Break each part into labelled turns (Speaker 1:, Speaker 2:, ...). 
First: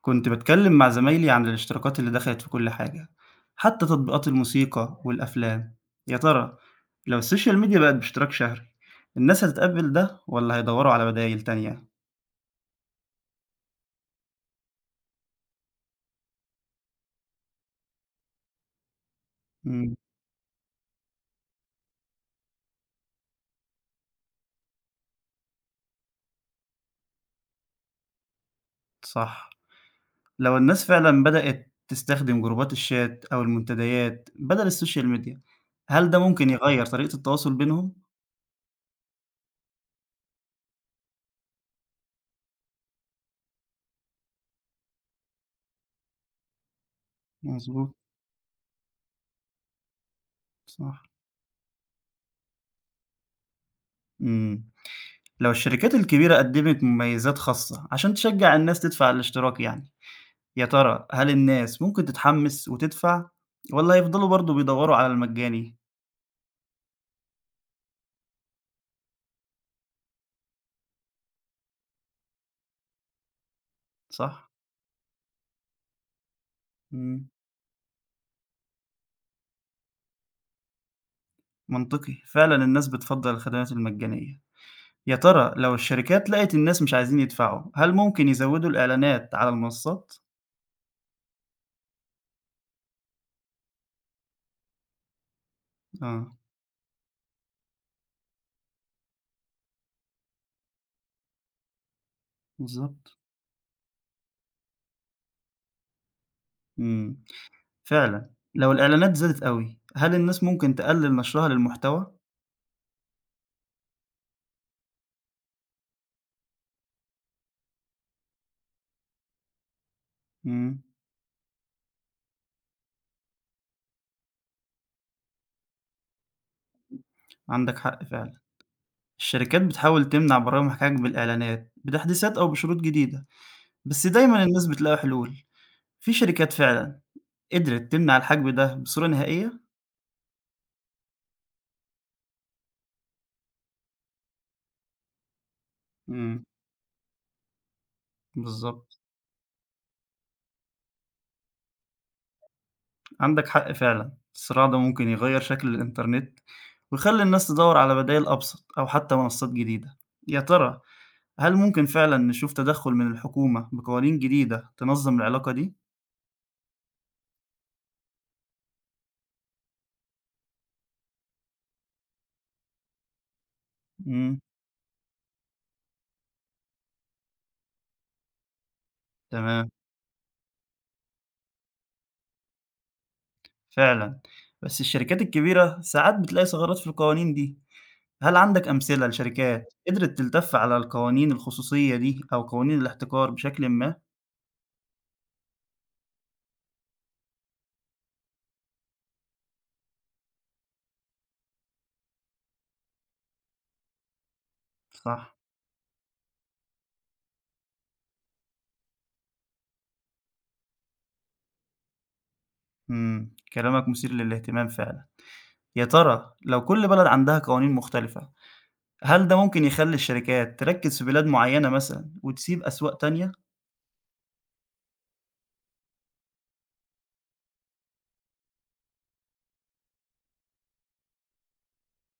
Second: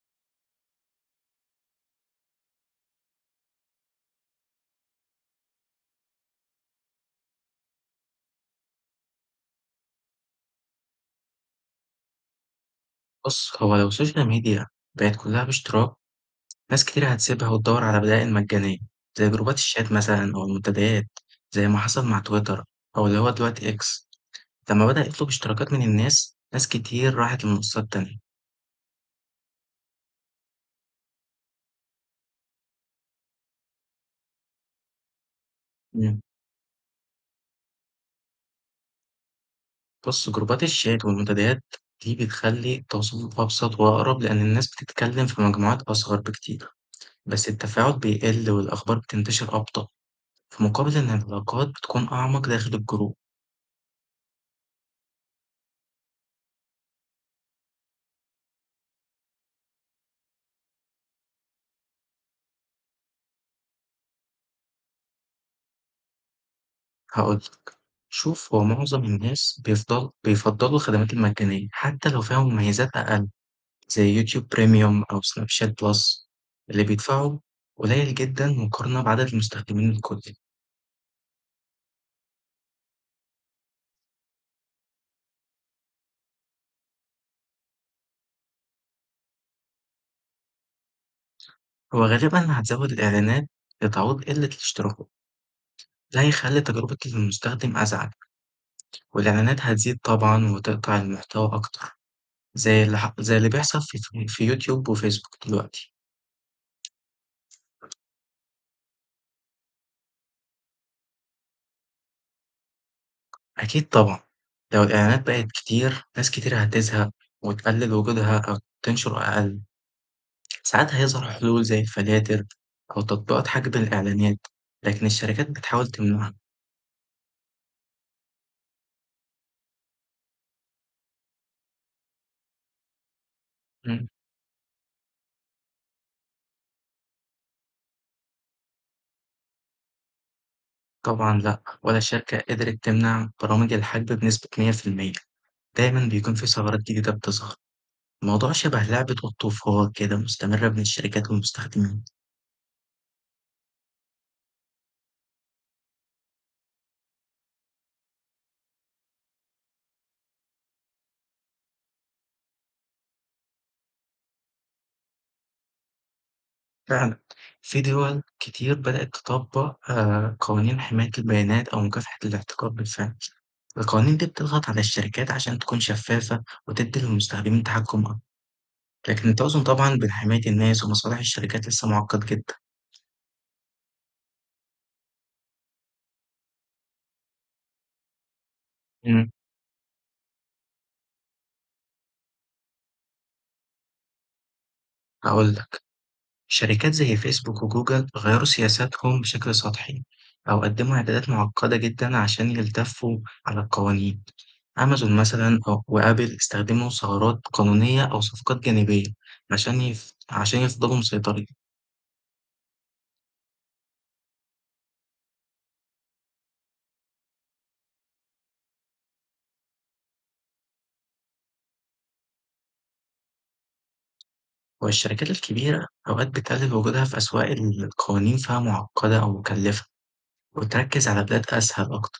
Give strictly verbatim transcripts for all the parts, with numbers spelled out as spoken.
Speaker 1: كنت باتكلم مع زمايلي عن الاشتراكات اللي دخلت في كل حاجة حتى تطبيقات الموسيقى والأفلام. يا ترى لو السوشيال ميديا بقت باشتراك شهري الناس هتتقبل ده ولا هيدوروا على بدائل تانية؟
Speaker 2: بُص، هو لو السوشيال ميديا بقت كلّها باشتراك، ناس كتير هتسيبها وتدوّر على بدائل مجانية، زي جروبات الشات
Speaker 1: مم.
Speaker 2: مثلًا أو المنتديات، زي ما حصل مع تويتر أو اللي هو دلوقتي إكس، لمّا بدأ يطلب اشتراكات من الناس، ناس كتير راحت لمنصات تانية.
Speaker 1: صح. لو الناس فعلا بدأت تستخدم جروبات الشات أو المنتديات بدل السوشيال ميديا هل ده
Speaker 2: إمم.
Speaker 1: ممكن يغير طريقة التواصل بينهم؟
Speaker 2: بُص، جروبات الشات والمنتديات دي بتخلّي التواصل أبسط وأقرب، لإن الناس بتتكلم في مجموعات أصغر بكتير، بس
Speaker 1: مظبوط.
Speaker 2: التفاعل بيقل والأخبار بتنتشر أبطأ، في مقابل
Speaker 1: صح.
Speaker 2: إن العلاقات بتكون أعمق داخل الجروب.
Speaker 1: مم. لو الشركات الكبيرة قدمت مميزات خاصة عشان تشجع الناس تدفع الاشتراك يعني يا ترى هل الناس ممكن تتحمس وتدفع والّا هيفضلوا برضه بيدوّروا على المجاني؟
Speaker 2: هاقول لك، شوف هو معظم الناس بيفضل بيفضّلوا الخدمات المجانية حتى لو فيها مميزات أقل، زي YouTube
Speaker 1: صح؟
Speaker 2: Premium أو Snapchat Plus، اللي
Speaker 1: إمم.
Speaker 2: بيدفعوا قليل جدًا مقارنة بعدد المستخدمين الكلي،
Speaker 1: منطقي، فعلًا الناس بتفضّل الخدمات المجانية. يا ترى لو الشركات لقت الناس مش عايزين يدفعوا، هل ممكن يزوّدوا الإعلانات على المنصات؟
Speaker 2: هو غالبًا هتزوّد الإعلانات لتعويض قلة الاشتراكات، ده
Speaker 1: آه.
Speaker 2: هيخلّي تجربة المستخدم أزعج، والإعلانات هتزيد طبعًا وتقطع المحتوى أكتر، زي اللي ح
Speaker 1: بالضبط.
Speaker 2: زي اللي بيحصل في ف في YouTube وFacebook دلوقتي.
Speaker 1: إمم، فعلًا، لو الإعلانات زادت أوي، هل الناس ممكن تقلّل نشرها للمحتوى؟
Speaker 2: أكيد طبعًا، لو الإعلانات بقت كتير ناس كتير هتزهق وتقلل وجودها أو تنشر أقل،
Speaker 1: إمم.
Speaker 2: ساعات هيظهر حلول زي الفلاتر أو تطبيقات حجب الإعلانات، لكن الشركات بتحاول تمنعها.
Speaker 1: عندك حق فعلًا. الشركات بتحاول تمنع برامج حجب الإعلانات بتحديثات أو بشروط جديدة، بس
Speaker 2: إمم،
Speaker 1: دايمًا الناس بتلاقي حلول. في شركات فعلًا قدرت تمنع الحجْم ده بصورة نهائية.
Speaker 2: طبعًا لأ، ولا شركة قدرت تمنع برامج الحجب بنسبة مية في المية، دايمًا بيكون
Speaker 1: إمم.
Speaker 2: في ثغرات جديدة بتظهر. الموضوع شبه
Speaker 1: بالضبط،
Speaker 2: لعبة الطوفان كده مستمرة بين الشركات والمستخدمين.
Speaker 1: عندك حق فعلًا، الصراع ده ممكن يغيّر شكل الإنترنت ويخلّي الناس تدوّر على بدايل أبسط أو حتى منصات جديدة. يا ترى هل ممكن فعلًا نشوف تدخُّل من الحكومة بقوانين جديدة تنظّم العلاقة دي؟
Speaker 2: فعلًا في دول كتير بدأت تطبق آآ قوانين حماية البيانات أو مكافحة الاحتكار بالفعل. القوانين دي
Speaker 1: إمم.
Speaker 2: بتضغط على الشركات عشان تكون شفافة وتدي للمستخدمين تحكم أكتر، لكن التوازن
Speaker 1: تمام،
Speaker 2: طبعا بين حماية الناس ومصالح الشركات لسه معقد جدا.
Speaker 1: فعلًا، بس الشركات الكبيرة ساعات بتلاقي ثغرات في القوانين دي. هل عندك أمثلة
Speaker 2: امم
Speaker 1: لشركات قدرت تلتَف على القوانين الخصوصية دي أو قوانين الاحتكار بشكلٍ ما؟
Speaker 2: هقول لك شركات زي فيسبوك وجوجل غيروا سياساتهم بشكل سطحي أو قدموا إعدادات معقدة جدا عشان يلتفوا على القوانين. أمازون
Speaker 1: صح.
Speaker 2: مثلا أو وآبل استخدموا ثغرات قانونية أو صفقات جانبية عشان يف... عشان يفضلوا مسيطرين.
Speaker 1: إمم، كلامك مثير للاهتمام فعلًا. يا ترى لو كل بلد عندها قوانين مختلفة، هل ده ممكن يخلّي الشركات تركّز في بلاد معيّنة مثلًا وتسيب أسواق تانية؟
Speaker 2: والشركات الكبيرة أوقات بتقلل وجودها في أسواق القوانين فيها معقدة أو مكلفة وتركز على بلاد أسهل أكتر،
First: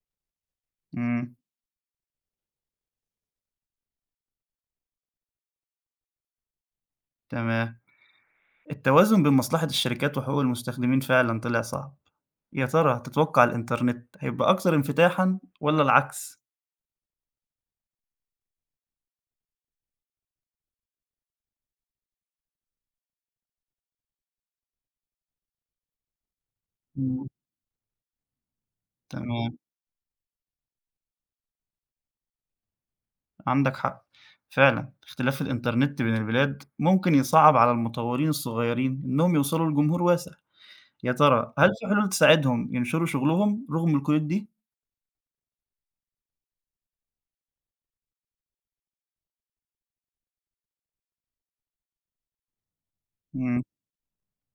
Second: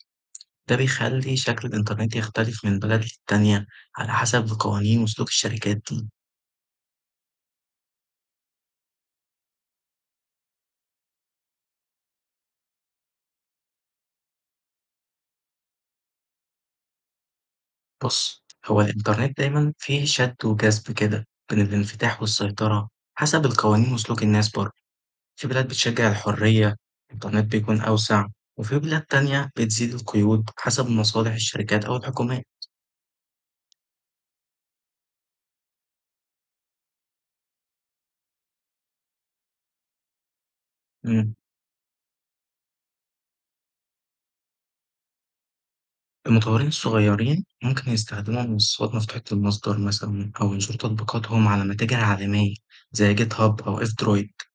Speaker 2: ده
Speaker 1: إمم.
Speaker 2: بيخلّي شكل الإنترنت يختلف من بلد للتانية على حسب القوانين وسلوك الشركات دي.
Speaker 1: تمام. التوازن بين مصلحة الشركات وحقوق المستخدمين فعلًا طلع صعب. يا ترى تتوقع الإنترنت هيبقى أكتر انفتاحًا والّا العكس؟
Speaker 2: بُص، هو الإنترنت دايمًا فيه شد وجذب كده بين الانفتاح والسيطرة حسب القوانين وسلوك الناس برضه، في بلاد بتشجّع الحرية،
Speaker 1: إمم.
Speaker 2: الإنترنت بيكون أوسع، وفي بلاد تانية
Speaker 1: تمام،
Speaker 2: بتزيد القيود حسب مصالح الشركات أو الحكومات.
Speaker 1: عندك حق. فعلًا اختلاف الإنترنت بين البلاد ممكن يصعّب على المطورين الصغيرين إنّهم يوصلوا لجمهور واسع. يا
Speaker 2: إمم.
Speaker 1: ترى هل في حلول تساعدهم ينشروا شغلهم رغم القيود دي؟
Speaker 2: المطورين الصغيرين ممكن يستخدموا منصات مفتوحة المصدر مثلًا أو ينشروا تطبيقاتهم على متاجر عالمية زي
Speaker 1: إمم،
Speaker 2: GitHub أو F-Droid،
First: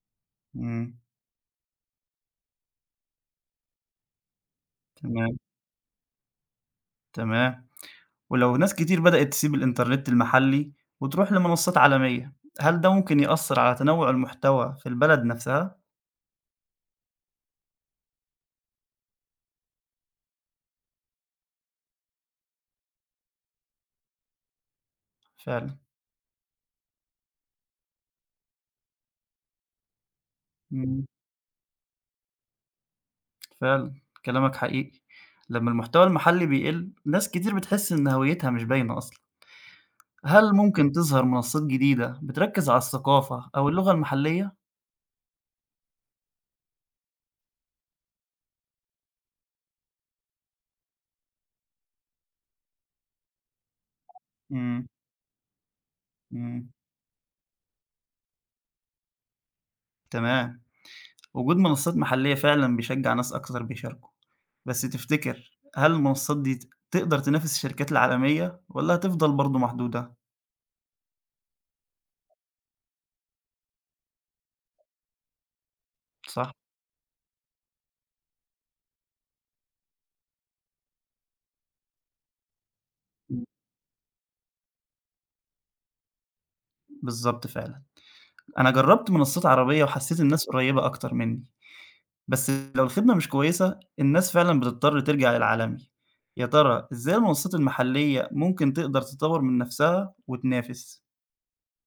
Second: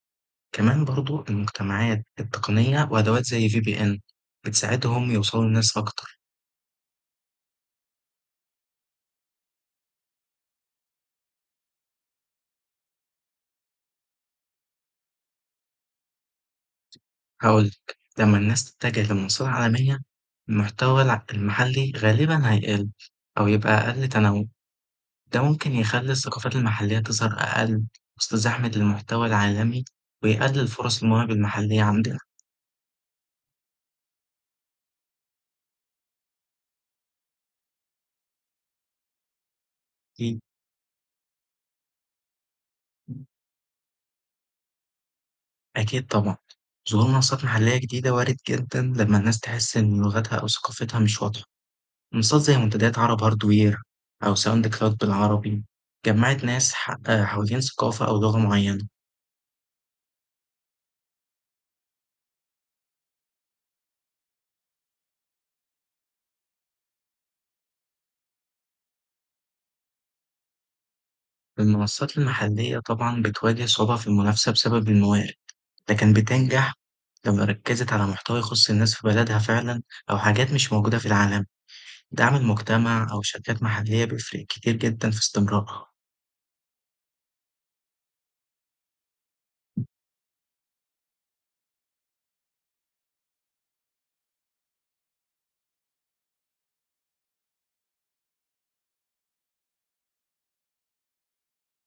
Speaker 2: كمان
Speaker 1: إمم،
Speaker 2: برضه المجتمعات التقنية وأدوات زي في بي إن بتساعدهم
Speaker 1: تمام،
Speaker 2: يوصلوا للناس أكتر،
Speaker 1: تمام. ولو ناس كتير بدأت تسيب الإنترنت المحلي وتروح لمنصات عالمية، هل ده ممكن يأثر على تنوع المحتوى في البلد نفسها؟
Speaker 2: هاقول لك لما الناس تتجه لمنصات عالمية المحتوى الع المحلي غالبًا هيقل أو يبقى أقل تنوع، ده ممكن
Speaker 1: فعلًا.
Speaker 2: يخلي الثقافات المحلية تظهر أقل وسط زحمة المحتوى العالمي ويقلل فرص
Speaker 1: إمم،
Speaker 2: المواهب المحلية عندنا
Speaker 1: فعلًا كلامك حقيقي. لمّا المحتوى المحلي بيقل، ناس كتير بتحس إن هويتها مش باينة أصلًا.
Speaker 2: أكيد.
Speaker 1: هل ممكن تظهر منصات جديدة بتركز على الثقافة أو اللغة المحلية؟
Speaker 2: أكيد طبعًا، ظهور منصات محلية جديدة وارد جدًا لمّا الناس تحس إن لغتها أو ثقافتها مش واضحة، منصات زي منتديات عرب هاردوير أو
Speaker 1: إمم،
Speaker 2: SoundCloud بالعربي جمعت
Speaker 1: إمم،
Speaker 2: ناس ح آآ حوالين ثقافة أو لغة معينة،
Speaker 1: تمام. وجود منصات محلية فعلًا بيشجّع ناس أكتر بيشاركوا، بس تفتكر هل المنصات دي ت تقدر تنافس الشركات العالمية والّا هتفضل برضه محدودة؟
Speaker 2: المنصات المحلية طبعًا بتواجه صعوبة في المنافسة بسبب الموارد، لكن
Speaker 1: صح.
Speaker 2: بتنجح لما ركزت على محتوى يخص الناس في بلدها فعلًا أو حاجات مش موجودة في العالم، دعم المجتمع أو
Speaker 1: إمم،
Speaker 2: شركات محلية بيفرق كتير جدًا في استمرارها.
Speaker 1: بالضبط فعلًا. أنا جرّبت منصات عربية وحسّيت الناس قريّبة أكتر منّي، بس لو الخدمة مش كويسة الناس فعلًا بتضطر ترجع للعالمي. يا ترى إزاي المنصات المحلية ممكن تقدر تطوّر من نَفْسها وتنافس؟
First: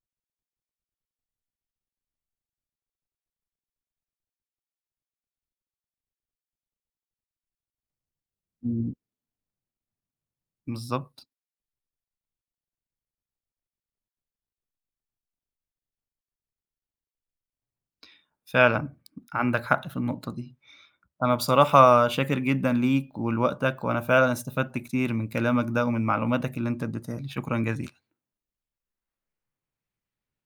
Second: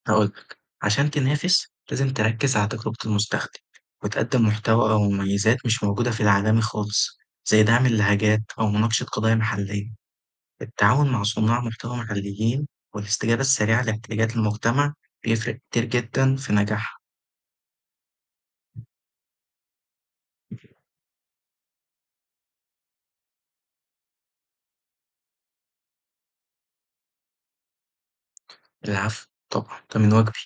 Speaker 2: هاقول لك، عشان تنافس لازم تركّز على تجربة المستخدم، وتقدّم محتوى أو مميزات مش موجودة في العالمي خالص، زي دعم اللهجات أو
Speaker 1: إمم،
Speaker 2: مناقشة قضايا محلية. التعاون مع
Speaker 1: بالضبط،
Speaker 2: صناع محتوى محليين والاستجابة السريعة لاحتياجات المجتمع بيفرق كتير جدًا في نجاحها.
Speaker 1: فعلًا عندك حق في النقطة دي. أنا بصراحة شاكر جدًا ليك ولوقتك، وأنا فعلًا استفدت كتير من كلامك ده ومن معلوماتك اللي أنت اديتها لي، شكرًا جزيلًا.
Speaker 2: العفو، طبعًا، ده من واجبي.